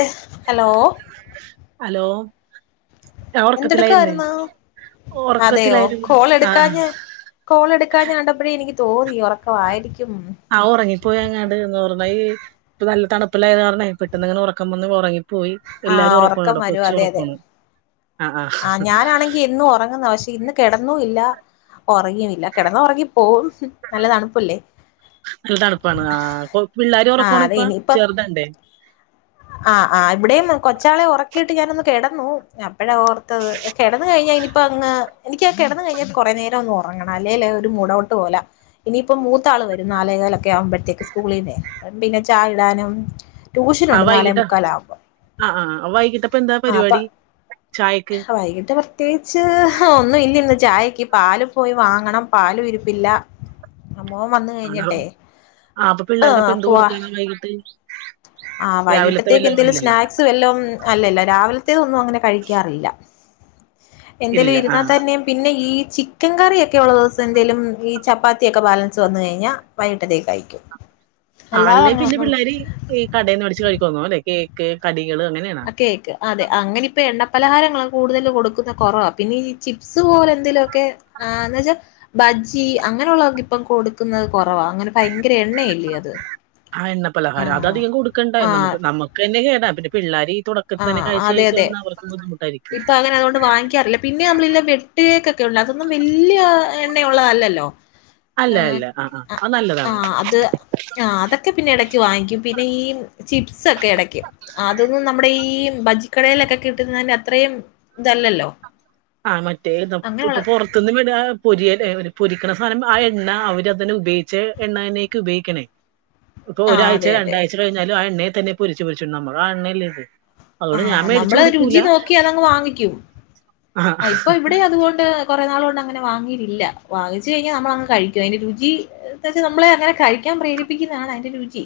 A hello hello ഞാൻ ഒറക്കത്തിലായിർന്ന് എന്തെടുക്കായിരുന്നു അതെയോ ഒറക്കത്തിലായിർന്നു കോൾ ആഹ് എടുക്കാഞ്ഞെ കോൾ എടുക്കാഞ്ഞ കണ്ടപ്പഴേ എനിക്ക് തോന്നി ഉറക്കായിരിക്കുംന്ന് ആഹ് ഒറങ്ങിപ്പോയ് അങ്ങാട് [unintelligible] ഇപ്പ നല്ല തണുപ്പല്ലേ അത് കാരണവേ പെട്ടെന്നിങ്ങനെ ഒറക്കം വന്ന് ഒറങ്ങിപ്പോയി എല്ലാരും ആഹ് ഉറക്കം ഒറക്കാണിവിടെ വരും അതെ അതെ കൊച്ചുമൊറക്കാണ് ആഹ് ഞാനാണെങ്കി എന്നും ഉറങ്ങുന്ന പക്ഷേ ഇന്ന് കെടന്നും ഇല്ല ഒറങ്ങിയും ഇല്ല കെടന്നാ ഒറങ്ങി പോകും നല്ല തണുപ്പാണ് ആ പിള്ളോരും ആഹ് അതെ ഒറക്കാണിപ്പൊ ചെറുതണ്ടേ ആ ആ ഇവിടെയും കൊച്ചാളെ ഉറക്കിയിട്ട് ഞാനൊന്ന് കെടന്നു അപ്പഴാ ഓർത്തത് കെടന്ന് കഴിഞ്ഞാ ഇനി അപ്പൊ അങ്ങ് എനിക്കങ്ങു കെടന്ന് കഴിഞ്ഞാൽ കൊറേ നേരം ഒന്ന് ഒറങ്ങണം അല്ലെേല് ഒരു മുഡൌട്ട് പോലാ ഇനിയിപ്പം മൂത്താൾ വരും നാലേകാലൊക്കെ ആവുമ്പോഴത്തേക്ക് സ്കൂളീന്നെ പിന്നെ ചായ ഇടാനും ആ ട്യൂഷനുണ്ട് നാലേ വൈകിട്ട് മുക്കാലാവുമ്പോ ആ ആഹ് വൈകിട്ടപ്പൊ എന്താ ആഹ് അപ്പൊ പരിപാടി ചായക്ക് വൈകിട്ട് പ്രത്യേകിച്ച് ഒന്നുവില്ല ഇന്ന് ചായക്ക് പാലും പോയി വാങ്ങണം പാലും ഇരിപ്പില്ല ആ മോൻ വന്ന് ആണോ കഴിഞ്ഞിട്ടെ ആഹ് അപ്പൊ ആഹ് പിള്ളേർക്കപ്പ എന്ത് പോവാ കൊടുക്കാനാ വൈകിട്ട് ആ രാവിലത്തെ വൈകിട്ടത്തേക്ക് വല്ലോ എന്തേലും ഇല്ലല്ലോ സ്നാക് സ് വല്ലോം അല്ലല്ലാ രാവിലത്തെ ഒന്നും അങ്ങനെ കഴിക്കാറില്ല എന്തേലും ഇല്ല ഇരുന്നാൽ ആഹ് തന്നെയും പിന്നെ ഈ ചിക്കൻ കറിയൊക്കെ ഉള്ള ദിവസം എന്തെലും ഈ ചപ്പാത്തിയൊക്കെ ബാലൻസ് വന്ന് കഴിഞ്ഞാൽ വൈകിട്ടത്തേക്ക് അയക്കും [inaudible] ആ അല്ലേ പിന്നെ പിള്ളേര് ഈ കടയിൽന്ന് വേടിച്ച് കഴിക്കോന്നോ അല്ലെ കേക്ക് കടികൾ അങ്ങനെ ആ കേക്ക് അതെ അങ്ങനെ ഇപ്പൊ എണ്ണപ്പലഹാരങ്ങളാ കൂടുതൽ കൊടുക്കുന്ന കുറവാ പിന്നെ ഈ ചിപ്സ് പോലെ എന്തെലുമൊക്കെ ആഹ് എന്നച്ചാ ബജ്ജി അങ്ങനെയുള്ളതൊക്കെ ഇപ്പം കൊടുക്കുന്നത് കുറവാ അങ്ങനെ ഭയങ്കര എണ്ണയല്ലേ അത് ആ എണ്ണ പലഹാരം അത് ആഹ് അധികം കൊടുക്കണ്ടാ നമക്ക് ആഹ് നമുക്ക് തന്നെ കേടാ പിന്നെ പിള്ളേർ തുടം ആഹ അതെ അതെ ഇപ്പൊ അങ്ങനെ അതുകൊണ്ട് വാങ്ങിക്കാറില്ല പിന്നെ നമ്മളേല്ല വെട്ടുകേക്കൊക്കെ ഉള്ള അതൊന്നും വലിയ എണ്ണയൊള്ളതല്ലല്ലോ അല്ല ആ അല്ല ആ അത് നല്ലതാണ് ആഹ് അത് ആ അതൊക്കെ പിന്നെ ഇടക്ക് വാങ്ങിക്കും പിന്നെ ഈ ചിപ്സ് ഒക്കെ ഇടക്കു അതൊന്നും നമ്മുടെ ഈ ഭജിക്കടേലൊക്കെ കിട്ടുന്നതിന്റെ അത്രയും ഇതല്ലല്ലോ ആഹ് മറ്റേ കപ്പ് അങ്ങനെയുള്ള ഇപ്പൊറത്ത് അത്ത്ന്ന് വിടാ പൊരിയലേ പൊരിക്കണ സാധനം ആ എണ്ണ അവരതിനെ ഉപയോഗിച്ച എണ്ണതന്നേയ്ക്കും ഉപയോഗിക്കണേ [inaudible] ഇപ്പൊ ഒരാഴ്ച അതെ അതെ രണ്ടാഴ്ച കഴിഞ്ഞാലും ആ എണ്ണയെതന്നെപൊരിച്ച്പൊരിച്ചിടണ നമ്മൾ ആ എണ്ണയില്ലേത് ആഹ് നമ്മളത് രുചി നോക്കി അതങ്ങ് വാങ്ങിക്കും ആ ഇപ്പൊ ഇവിടെം അതുകൊണ്ട് കുറെ നാൾ കൊണ്ട് അങ്ങനെ വാങ്ങിയിട്ടില്ല വാങ്ങിച്ച് കഴിഞ്ഞാൽ നമ്മളങ്ങ് കഴിക്കും അതിന്റെ രുചി എന്ന് വച്ചാ നമ്മളെ അങ്ങനെ കഴിക്കാൻ പ്രേരിപ്പിക്കുന്നതാണ് അതിന്റെ രുചി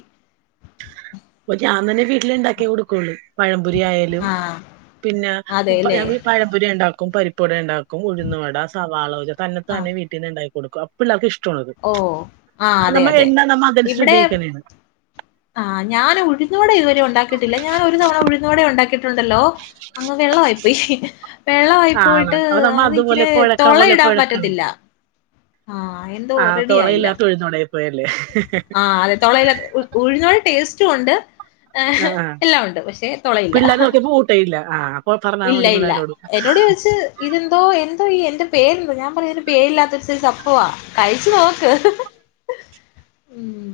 അപ്പ ഞാൻ തന്നെ വീട്ടിൽ ഉണ്ടാക്കി കൊടുക്കോളു പഴംപൊരി ആയാലും ആ അതെല്ലേ പിന്നെഈ പഴംപൊരി ഉണ്ടാക്കും പരിപ്പുവട ഉണ്ടാക്കും ഉഴുന്നുവട ആ സവാള ആ തന്നത്താന്നെ വീട്ടീന്ന് ഉണ്ടായി കൊടുക്കും അപ്പഴെല്ലാ വർക്ക് ഇഷ്ടുള്ളത് ഓ ആ അതെ നമ്മ അതെ എണ്ണ നമ്മ അതരിസം ഉപയോഗിക്കാനാണ് ആ ഞാൻ ഉഴുന്നുകൂടെ ഇതുവരെ ഉണ്ടാക്കിട്ടില്ല ഞാൻ ഒരു തവണ ഉഴുന്നോടെ ഉണ്ടാക്കിട്ടുണ്ടല്ലോ അങ്ങ് വെള്ളംആയിപ്പൊയ് [unintelligible] വെള്ളായി ആണ് പോയിട്ട് അപ്പൊ നമ്മ അതുപോലെ അതിചിരെ കുഴക്കണ പോലെ തുളയിടാൻ കുഴക്കണേ പറ്റത്തില്ല ആഹ് എന്തോ ആ റെഡി ആയില്ല തുളയില്ലാത്ത ഉഴുന്നുവടയായി പോയല്ലേ ആഹ് അതെ തുളയിലത് ഉഴിഞ്ഞരു ടേസ്റ്റ് ഉണ്ട് ആ ആ എല്ലാം ഉണ്ട് പക്ഷെ തുളയില്ല ഇല്ല ആഹ് ഇല്ല ഇല്ല എന്നോട് ചോദിച്ച് ഇതെന്തോ എന്തോ ഈ എന്റെ പേരെന്തോ ഞാൻ പറയതിന് പേരില്ലാത്ത ഒരു സയ്സ്സ് അപ്പവാ കഴിച്ചു നോക്ക് ഉം ഉം ഉം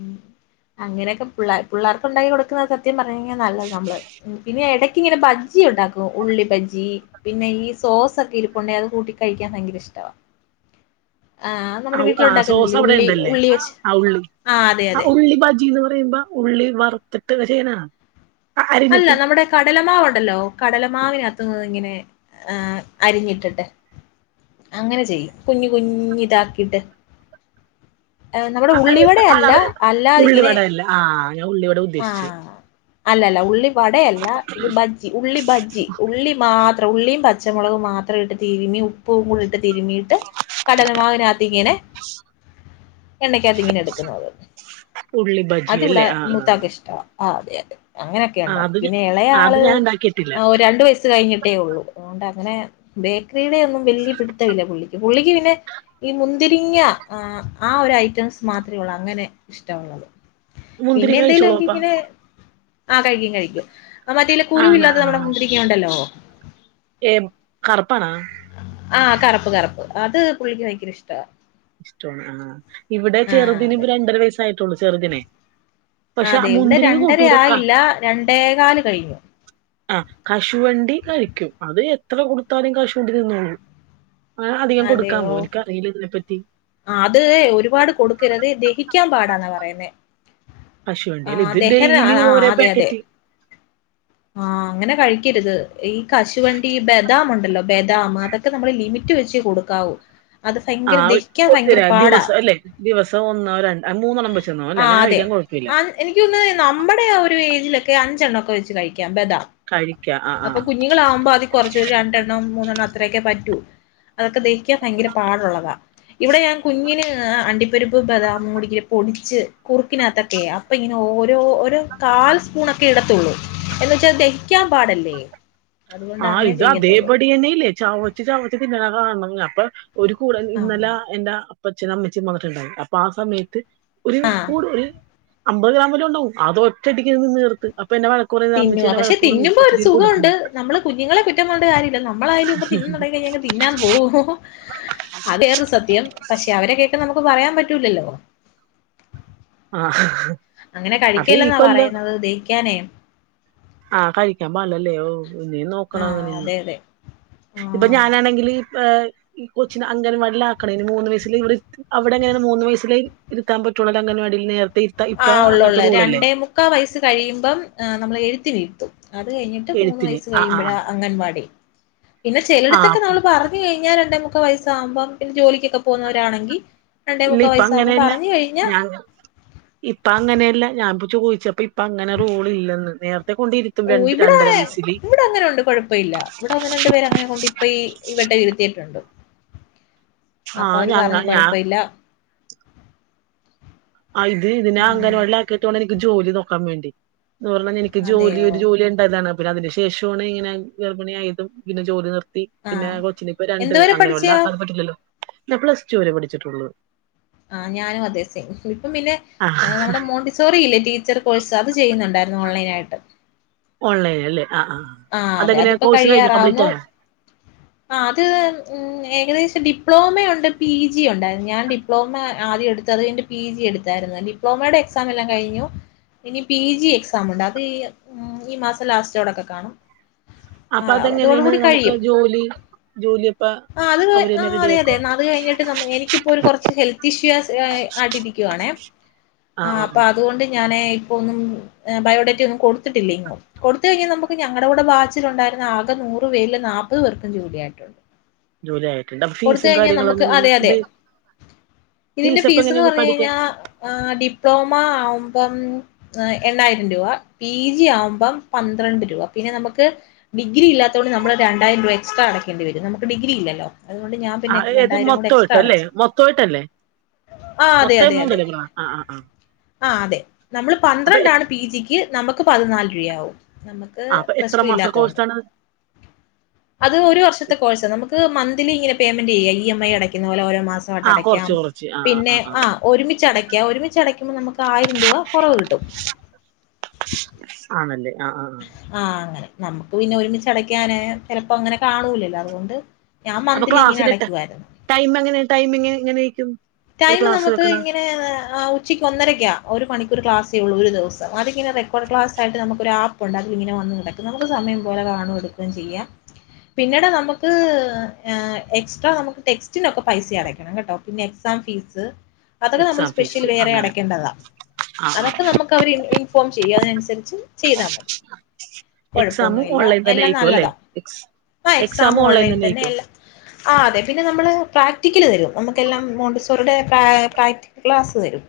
അങ്ങനെഒക്കെ പിള്ളര് പിള്ളർക്ക് ഉണ്ടാക്കി കൊടുക്കുന്നത് സത്യ പറഞ്ഞ കഴിഞ്ഞാ നല്ലത് നമ്മള് ഉം പിന്നെ എടയ്ക്ക ഇങ്ങനെ ബജ്ജി ഉണ്ടാക്കും ന്നു ഉള്ളി ബജ്ജി പിന്നെ ഈ സോസ് ഒക്കെ ഇരിപ്പോടെ അത് കൂട്ടി കഴിക്കാൻ ഭയങ്കര ഇഷ്ടവാ ആഹ് നമ്മുടെ ഔ ആ വീട്ടില് സോസ് ഉണ്ടാക്കുന്നില്ലേ അവിടെ ഉള്ളി ഉണ്ടല്ലേ ഉള്ളി വെച്ച് ആ ഉള്ളി അതെ ആ അതെ ഉള്ളി ബജിന്ന് പറയുമ്പോ ഉള്ളി വറുത്തിട്ട് പര്നാ അല്ല നമ്മുടെ കടലമാവ് ഉണ്ടല്ലോ കടലമാവിനത്ത്ന്ന് ഇങ്ങനെ ആഹ് അരിഞ്ഞിട്ടിട്ട് അങ്ങനെ ചെയ്യും കുഞ്ഞ് കുഞ്ഞ് ഇതാക്കിട്ട് ഏഹ് നമ്മുടെ ഉള്ളിവട അല്ല അല്ലാതിങ്ങനെ ആഹ് ഞാൻ ഉള്ളി വാടാ ആഹ് അല്ലല്ല ഉള്ളി വടഅല്ല ഇത് ബജ്ജി ഉള്ളി ബജ്ജി ഉള്ളി മാ ത്ര ഉള്ളിയും പച്ചമുളകും മാത്ര ഇട്ട് തിരുമി ഉപ്പുകുടിട്ട് തിരുമിയിട്ട് കഠലമാവിനത്ത് ഇങ്ങനെ എണ്ണക്കത് ഇങ്ങനെ എടുക്കുന്നത് ഉള്ളി ബജി അതിവിടെ അല്ലേ ആ ആ ആഹ് അതെ അതെ അനൊക്കെ ആ ഓടക്കും അത് ഞ- പിന്നെ ആ, എളെഅൾ അത് ഞാൻ ഉണ്ടാക്കിയിട്ടില്ല ആഹ് രണ്ട് വയസ്സ് കഴിഞ്ഞിട്ടേ ഉള്ളൂ അതൊണ്ട് അങ്ങനെ ബേക്കറിടെ ഒന്നും വലിയ പിടുത്തഇല്ല പുള്ളിക്ക് പുള്ളിക്ക് പിന്നെ ഈ മുന്തിരിങ്ങ ആഹ് ആ ഒരു ഐറ്റംസ് മാത്രമേ ഉള്ളൂ അങ്ങനെ ഇഷ്ടഒള്ളത് മുന്തിരി കഴിച്ചോളൂ അപ്പ ആഹ് കഴിക്കും കഴിക്കും മറ്റല്ലേ കുരു ആണ ഇല്ലാതെ നമ്മടെ മുന്തിരിങ്ങ ഒണ്ടല്ലോ എവ് കർപ്പണ ആഹ് കറുപ്പ് കറുപ്പ് അത് പുള്ളിക്ക് ഭയങ്കര ഇഷ്ടവ ഇഷ്ടണ് ആഹ് ഇവിടെ ചെറുദിന് അതെ ഇപ്പ രണ്ടര വയസ്സായിട്ടുള്ളു ചെറുദിനെ അതെ ഇവിടെ രണ്ടര ആയില്ല രണ്ടേകല് കഴിഞ്ഞു ആഹ് കശുവണ്ടി കഴിക്കും അത് എത്ര കൊടുത്താലും കശുവണ്ടി തിന്നോള്ളും ആഹ് അധികം അതെയോ കൊടുക്കാമോ എനിക്കറിയില്ല ഇതിനെപ്പറ്റി അത് ഒരുപാട് കൊടുക്കരുത് അതി ദഹിക്കാൻ പാടന്നാ പറയുന്നേ കശുവണ്ടിയല്ല ആഹ് ഇത് ദഹന ഡെയിലി ആഹ് ആഹ് ഓരോ അതെ അതെ പാക്കറ്റ് ആഹ് അങ്ങനെ കഴിക്കരുത് ഈ കശുവണ്ടി, ബദാം ഉണ്ടല്ലോ ബദാമ് അതൊക്കെ നമ്മള് ലിമിറ്റ് വച്ചെ കൊടുക്കാവൂ അത് ഭയങ്കര ആഹ് [unintelligible] ദഹിക്കാൻ കൊത്തില്ല ഭയങ്കര പാടാ. ദിവസം അല്ലേ ദിവസം ഒന്നോ രണ്ട് മൂന്നെണം വെച്ചന്നോ അല്ലേ അങ്ങനെ കഴിക്കൻ കുഴപ്പില്ല എനിക്കൊന്ന് നമ്മുടെ ഒരു ഏജിലൊക്കെ അഞ്ചെണ്ണഓക്കെ വെച്ച് കഴിക്കാം ബദാം കഴിക്ക ആഹ് ആഹ് ആഹ് കുഞ്ഞുങ്ങൾ ആവുമ്പോ അതി കുറച്ച് ഒരു രണ്ടെണ്ണം മൂന്നെണ്ണം അത്രയൊക്കെ പറ്റൂ അതൊക്കെ ദഹിക്കാ ഭയങ്കര പാടുള്ളത ഇവിടെ ഞാൻ കുഞ്ഞിന് അണ്ടിപ്പരിപ്പ് ബദാമും കൂടി ഇങ്ങനെ പൊടിച്ച് കുറുക്കിനകത്തൊക്കെയ അപ്പൊ ഇങ്ങനെ ഓരോ ഒരു കാൽ സ്പൂണൊക്കേ ഇടത്തൊള്ളൂ എന്ന് വെച്ചാൽ ദഹിക്കാൻ പാടല്ലേ [unintelligible] ആഹ് അങ്ങനെ ഇത് അതേ ചെയ്യത്തുള്ളൂ ബടിയന്നേ ഇല്ലേ ചവച്ച് ചവച്ച് തിന്നണ കാണണം അപ്പൊ ഒരു കൂടെ ഇന്നല ആഹ് എന്റാ അപ്പച്ചനും അമ്മച്ചീ വന്നിട്ടുണ്ടായി അപ്പൊ ആ സമയത്ത് ഒരു കൂടെ ഒരു അമ്പത് ഗ്രാം വല്ലോ ഉണ്ടാവും അത് ഒറ്റടിക്ക് തിന്ന്തീർത്ത് അപ്പൊ എന്നെ വഴ കൊറേനാൾ വെച്ച് തിന്നുവാ എന്നെ പക്ഷെ വഴക്കുപറഞ്ഞു തിന്നുമ്പോ ഒരു കൊച്ചിന് ഇതു സുഖമുണ്ട് കൊടുക്കല്ലെന്ന് നമ്മള് കുഞ്ഞുങ്ങളെ കുറ്റം പറഞ്ഞിട്ട് കാര്യല്ല നമ്മളായാലുംപ്പ തിന്നുന്നുണ്ടെങ്കി [unintelligible] തിന്നാൻ പോവോ അത് വെറൊരു സത്യം പക്ഷെ അവരെ കേക്ക നമുക്ക് പറയാൻ പറ്റൂലല്ലോ ആഹ് അങ്ങനെ അപ്പൊ ഈ കഴിക്കല്ലെന്നാ കൊല്ലം പറയുന്നത് ദഹിക്കാനേ ആഹ് കഴിക്കാൻ പാടില്ലല്ലേ ഓഹ് ഇനീം നോക്കണം ആഹ് അങ്ങനെയൊന്ന് അതെ അതെ ഇപ്പൊ ആഹ് ഞാനാണെങ്കില് ഏഹ് ഈ കൊച്ചിന് അംഗൻവാടിയിൽ ആക്കണേന് മൂന്ന് വയസില് ഇവിടെ - അവിടെ അങ്ങനേണ് മൂന്ന് വയസ്സിലെ ഇരുത്താൻ പറ്റുള്ളോല്ലേ അംഗൻവാടിയിൽ നേരത്തെ ഇരു ആഹ് ഉള്ളോള്ളെ രണ്ടേ മുക്കാൽ വയസ്സ് കഴിയുമ്പം നമ്മൾ എഴുത്തിനിരുത്തും അത് കഴിഞ്ഞിട്ട് മൂന്ന് എഴുത്തിന് വയസ്സ് ആഹ് ആഹ് കഴിയുമ്പോഴാ ആഹ് അംഗൻവാടി പിന്നെ ആഹ് ചെലടുത്തൊക്കെ അപ്പൊ നമ്മള് പറ ഞ്ഞഴിഞ്ഞാ രണ്ടേ മുക്കാൽ വയസ്സാകുമ്പം പിന്നെ ജോലിക്കൊക്കെ പോകുന്നോരാ ണെങ്കി ഇല്ല രണ്ടേമുക്കാൽ ഇപ്പ വയസ്സാവുമ്പോ അങ്ങനെയല്ല പറഞ്ഞഴിഞ്ഞ ഞാൻ ഇപ്പ അങ്ങനെയല്ല ഞാൻ ഇപ്പൊ ചോദിച്ചപ്പ ഇപ്പ അങ്ങനെ റൂൾ ഇല്ലെന്ന് നേരത്തെ കൊണ്ടിരി ഓഹ് ഇവിടെ [unintelligible] ഇവിടെ അങ്ങനെ ഉണ്ട് കൊഴപ്പ ഇല്ല ഇവിടെ അങ്ങനെ ഒന്ന് രണ്ട് പേരെ അങ്ങനെ കൊണ്ട് ഇപ്പ ഈ ഇവിടെ ഇരുത്തിയിട്ടുണ്ട് ആ അപ്പൊ അവര് ഞങ്ങ പറഞ്ഞ് ഞാ കൊഴപ്പ ഇല്ല ആഹ് ഇത് ഇതിനെ ആ അങ്ങനവാടിൽ ആക്കിയിട്ട് വേണം എനിക്ക് ജോലി നോക്കാൻ വേണ്ടി എന്ന് പറഞ്ഞാ എനി ക്ക് ജോലി അതെയോ ഒരു ജോലി ഉണ്ടായതാണ് പിന്നെ അതിനു ശേഷമാണ് ഇങ്ങനെ ഗർഭിണിയായതും പിന്നെ ജോലി നിർത്തി ആ പിന്നെ കൊച്ചിന് ഇപ്പൊ രണ്ട് എന്തുവരെ പഠിച്ചയാ അംഗനവാടിയിലാക്കാതെ പറ്റില്ലല്ലോ ഞാൻ പ്ലസ് റ്റൂ വരെ പഠിച്ചിട്ടുള്ള് ആഹ് ഞാനും അതെ സെയിം ഇപ്പം പിന്നെ ആ നമ്മുടെ മോണ്ടി സോറിയില്ലേ ടീച്ചർ കോഴ്സ് അത് ചെയ്യുന്നുണ്ടായിരുന്നു ഓൺലൈനായിട്ട് ഓൺലൈൻ അല്ലേ ആഹ് ആഹ് അതെ അതെങ്ങനെയാ അതിപ്പോ കോഴ്സ് കഴിഞ്ഞാ കംപ്ലീറ്റ് കഴിയാറാവുന്നു ആയാ ആഹ് അത് ഏകദേശം ഡിപ്ലോമയുണ്ട് പി ജി ഒണ്ടായിരുന്ന് ഞാൻ ഡി- പ്ലോമ ആദ്യം എടുത്ത് അത് കഴിഞ്ഞിട്ട് പി ജി എടുത്തായിരുന്നു ഡിപ്ലോമയുടെ എക്സാം എല്ലാം കഴിഞ്ഞു ഇനി പി ജി എക്സാമുണ്ട് അത് ഈ മാസം ലാസ്റ്റോടൊക്കെ കാണും അപ്പൊ ആഹ് അതെങ്ങനെയാണ് അതോടുകൂടി നമുക്ക് കഴിയും ജോലി ജോലിയപ്പ ആഹ് അത് അവര്ന്നെ ആഹ് അതെ അതെ റെഡിയാക്കോ ന - അത് കഴിഞ്ഞിട്ട് എനിക്കിപ്പോ ഒരു കൊറച്ച് ഹെൽത്ത് ഇഷ്യൂസ് ആയി ട്ടിരിക്കുവാണേ ആ ആഹ് ആ ആ അപ്പൊ അതുകൊണ്ട് ഞാനെ ഇപ്പൊ ഒന്നും ബയോഡേറ്റ ഒന്നും കൊടുത്തിട്ടില്ല എങ്ങും കൊടുത്തഴിഞ്ഞാൽ നമുക്ക് ഞങ്ങടെ കൂടെ ബാച്ചിലുണ്ടായിരുന്ന ആകെ നൂറ് പേരിലും നാപ്പത് പേർക്കും ജോലിയായിട്ടുണ്ട് ജോലി ആയിട്ടുണ്ട് അപ്പൊ കൊടുത്ത് ഫീസും കഴിഞ്ഞാൽ കാര്യങ്ങളും നമുക്ക് അതെ എങ്ങനെയാണ് അതെ ഇത് ഇതിന്റെ അപ്പൊ ഫീസ് എന്ന് എങ്ങനെയാണ് ഇത് പറഞ്ഞ പഠിക്കാൻ ഴിഞ്ഞാൽ ആഹ് ഡിപ്ലോമ ആവുമ്പം എണ്ണായിരം രൂപ പി ജി ആവുമ്പം പന്ത്രണ്ട് രൂപ പിന്നെ നമുക്ക് ഡിഗ്രിയില്ലാത്തോണ്ട് നമ്മള് രണ്ടായിരം രൂപ എക്സ്ട്രാ അടയ്ക്കേണ്ടിവരും നമുക്ക് ഡിഗ്രി ഇല്ലല്ലോ അതുകൊണ്ട് ഞാൻ ആ പിന്നെ ഇത് രണ്ടായിരം കൂടെ എക്സ്ട്രാ മൊത്തമായിട്ടല്ലേ അടച്ച് മൊത്തമായിട്ടല്ലേ ആഹ് അതെ മൊത്തം അതെ എമൗണ്ട് അതെ അല്ലേ പറഞ്ഞത് ആ ആ ആ ആഹ് അതെ നമ്മള് അപ്പൊ എ- പന്ത്രണ്ടാണ് പി ജിക്ക് ക്ക് നമുക്ക് പതിനാല് രൂപയാവും നമുക്ക് ആഹ് അപ്പൊ എത്ര പ്ലസ് ടു മാസ ഇല്ലാത്തോണ്ട് കോഴ് സാണ് അത് ഒരു വർഷത്തെ കോഴ്സാ. നമുക്ക് മന്ത്ലി ഇങ്ങനെ പേയ്മെന്റ് ചെയ്യാം ഇ എം ഐ അടക്കുന്ന പോലെ ഓരോ മാസം. ആ ത്തോട്ടടക്ക്യാം കുറച്ച് കുറച്ച് ആ ആ പിന്നെ ആ ആ ആഹ് ഒരുമിച്ചടക്ക്യ. ഒരുമിച്ച് അടയ്ക്കുമ്പം നമുക്ക് ആയിരം രൂപ കുറവ് കിട്ടും. ആണല്ലേ ആഹ് ആഹ് ആഹ്. ആഹ് അങ്ങനെ. നമുക്ക് പിന്നെ ഒരുമിച്ചടക്കാന് ചിലപ്പ ങ്ങനെ കാണൂലല്ലോ അതുകൊണ്ട് ഞാൻ അപ്പൊ മന്ത്ലി ഇങ്ങനെ ക്ലാസ്സിലിട്ട്, അടയ്ക്കുവായിരുന്നു ടൈം എങ്ങനെ ടൈമിങ് എങ്ങനേക്കും? ടൈമ് നമുക്ക് ഇങ്ങനെ ആഹ് ഉ ച്ചക്ക് ഒന്നരയ്ക്കാ. ഒരു മണിക്കൂർ ക്ലാസേ ഉള്ളൂ ഒരു ദിവസം. അതിങ്ങനെ റെക്കോഡ് ക്ലാസായ്ട്ട് നമുക്കൊരാ പ്പുണ്ട് അത് ഇങ്ങനെ വന്ന് കിടക്കും. നമുക്ക് സമയം പോലെ കാണും എടുക്ക്കേം ചെയ്യാം. പിന്നെടാ നമുക്ക് ഏഹ് എക്സ്ട്രാ നമുക്ക് ടെക്സ്റ്റിനൊക്കെ പൈസ അടക്കണം കേട്ടോ. പിന്നെക് സാം ഫീസ് അതൊക്കെ നമ്മൾ എക്സാം സ്പെഷ്യൽ ഫീസ് വേറെ അങ്ങനെ അടയ്ക്കേണ്ടതാ. ആ ആ അതൊക്കെ നമുക്ക് അവര് ഇൻ ഇൻഫോം ചെയ്യും അതിനനുസരിച്ച് ചെയ്താ മതി. കൊഴപ്പൊന്നു എക്സാമും ഇല്ല. ഓൺലൈൻ തന്നെ എല്ലാം ആയിരിക്കും അല്ലേ നല്ലതാ എക്സ് ആഹ് എക്സാം ഓൺലൈൻ തന്നെ. എല്ലാം ആഹ് അതെ പിന്നെ നമ്മൾ പ്രാക്ടിക്കല് തരും നമുക്കെല്ലാം മോണ്ടി സോറിടെ പേ പ്രാക്ടിക്കൽ ക്ലാസ്സ് തരും.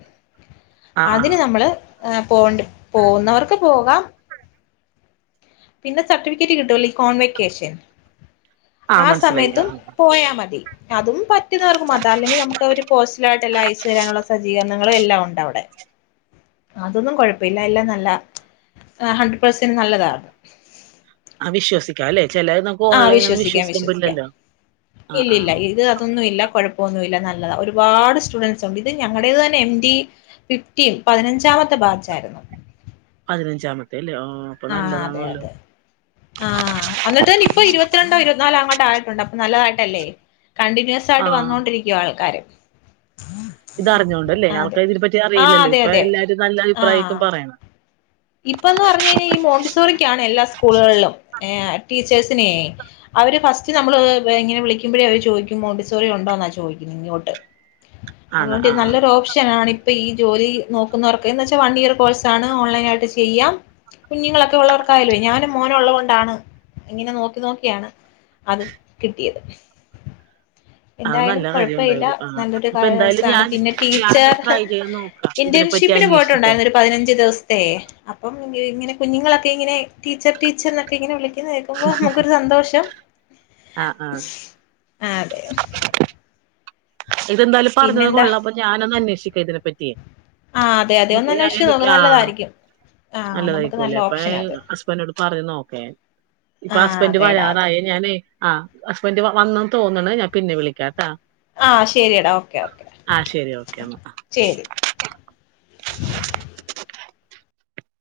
ആ ആ അതിന് നമ്മള്, ഏഹ് പോണ്ട് പോകുന്നവർക്ക് പോകാം. പിന്നെ സർട്ടിഫിക്കറ്റ് കിട്ടുവല്ലേ ഈ കോൺവെക്കേഷൻ ആ മനസ്സിലായി ആ സമയത്തും ആ പോയാ മതി. അതും പറ്റുന്നവർക്കും അതല്ലെങ്കി നമുക്കവര് പോസ്റ്റലായിട്ട് എല്ലാം അയച്ച് തരാനുള്ള സജ്ജീകരണങ്ങളും എല്ലാം ഉണ്ടവിടെ. അതൊന്നും കൊഴപ്പ ഇല്ല എല്ലാം നല്ലതാ. ഹഡ്രഡ് പെർസെന്റ് നല്ലതാ അത്. ആഹ് വിശ്വസിക്കാം അല്ലെ, ചെലേത് നമുക്ക് ഓൺലൈനൊന്നും വിശ്വസിക്കാൻ പറ്റില്ലല്ലോ. ആഹ് ഇല്ലില്ല ആഹ് ഇത് അതൊന്നും ഇല്ല. കൊഴ പ്പ ഒന്നു ഇല്ല നല്ലതാ. ഒരുപാട് സ്റ്റുഡൻറ്സ് ഉണ്ട് ഇത് ഞങ്ങടേത് തന്നെ എം ഡി ഫിഫ്റ്റീൻ പതിനഞ്ചാമത്തെ ബാച്ചായിരുന്നു. പതിനഞ്ചാമത്തെ അല്ലേ. ആഹ്. അപ്പൊ ആഹ് അതെ നല്ലതാണല്ലോ അതെ. ആഹ് അന്നിട്ട് തന്നെ ഇപ്പ ഇരുപത്തിരണ്ടോ ഇരുപത്തിനാലോ അങ്ങോട്ടായിട്ടുണ്ട്. അപ്പം നല്ലതായിട്ടല്ലേ. കണ്ടിന്യൂസ് സായിട്ട് ആഹ് വന്നോണ്ടിരിക്കുവാ ആൾക്കാര്. ഇതറിഞ്ഞോണ്ടല്ലേ. അതെ ആൾക്കാര് ഇതിനെ പറ്റി ആ അറിയില്ലല്ലേ. അതെ ഇപ്പ അതെ എല്ലാരും നല്ല അഭിപ്രായേക്കും പറയണെ. ഇപ്പം ന്ന് പറഞ്ഞു കഴിഞ്ഞാ ഈ മോണ്ടിസോറിക്കാണ് എല്ലാ സ്കൂളുകളിലും, ഏഹ് ടീച്ചേഴ്സിനേ. അവര് ഫസ്റ്റ് നമ്മള് ഇങ്ങനെ വിളിക്കുമ്പഴേ അവര് ചോയിക്കും മോണ്ടിസോറി ഉണ്ടോന്നാ ചോയിക്കുന്ന് ഇങ്ങോട്ട്. ആണ് അതുകൊണ്ട് ഇത് ആഹ് ആഹ് നല്ലൊരു ഓപ്ഷൻ ആണി പ്പ ഈ ജോലി നോക്കുന്നവർക്ക് എന്ന് വെച്ചാ വൺ ഇയർ കോഴ്സാണ് ഓൺലൈൻ ആയിട്ട് ചെയ്യാം. കുഞ്ഞുങ്ങളൊക്കെ ഉള്ളവർക്കായാല്വേ ഞാനും മോനും ഉള്ളത് കൊണ്ടാണ് ഇങ്ങനെ നോക്കി നോക്കിയാണ് അത് കിട്ടിയത്. അത് എന്തായാലും നല്ല കാര്യം കുഴപ്പ ഇല്ല എന്തായാലും ആഹ് നല്ലൊരു അപ്പൊ എന്തായാലും കാലാവസ്ഥാണ്. ഞാൻ പിന്നെ ടീച്ച ഞാനൊന്ന് റ് ട്രൈ ചെയ്യാൻ നോക്കാം ഇതിനെപ്പറ്റി ഇന്റേർഷിപ്പിന് അന്വേഷിച്ചിട്ടെ പോയിട്ടുണ്ടായിരുന്നു ഒരു പതിനഞ്ച് ദിവസ്ത്തെ. അപ്പം ഇങ്ങനെ കുഞ്ഞുങ്ങളൊക്കെ ഇങ്ങനെ ടീച്ചർ ടീച്ചർ എന്നൊക്കെ ഇങ്ങനെ വിളി ക്കുന്നെ കേക്കുമ്പോ നമുക്കൊരു സന്തോഷം. ആഹ് ആഹ് അതെ ഇതെന്തായാലും പറഞ്ഞത് പിന്നെന്താ കൊള്ളാം അപ്പൊ ഞാനൊന്ന് അന്വേഷിക്ക ഇതിനെ പറ്റി. ആഹ് അതെ അതെ. ഒന്നന്നേഷിച്ചു നോക്ക് നല്ലതായിരിക്കും. ആ നമുക്ക് നല്ല നല്ലതായിരിക്കുംല്ലേ അപ്പൊ ഓപ്ഷനാ അത് ഹസ്ബൻഡ്‌നോട് പറഞ്ഞു നോക്കേ. ആ ഇപ്പൊ ഹസ്ബന്ഡ് അതെടാ അതെ വരാറായേ ഞാന് ആഹ് ഹസ്ബൻ്റ് വ വന്നെന്ന് തോന്ന്ണ് ഞാൻ പിന്നെ വിളിക്കാട്ടാ. ആഹ് ശരിയെടാ ഓ ആഹ് ശരി ഓക്കെ ന്നാ. ചെറി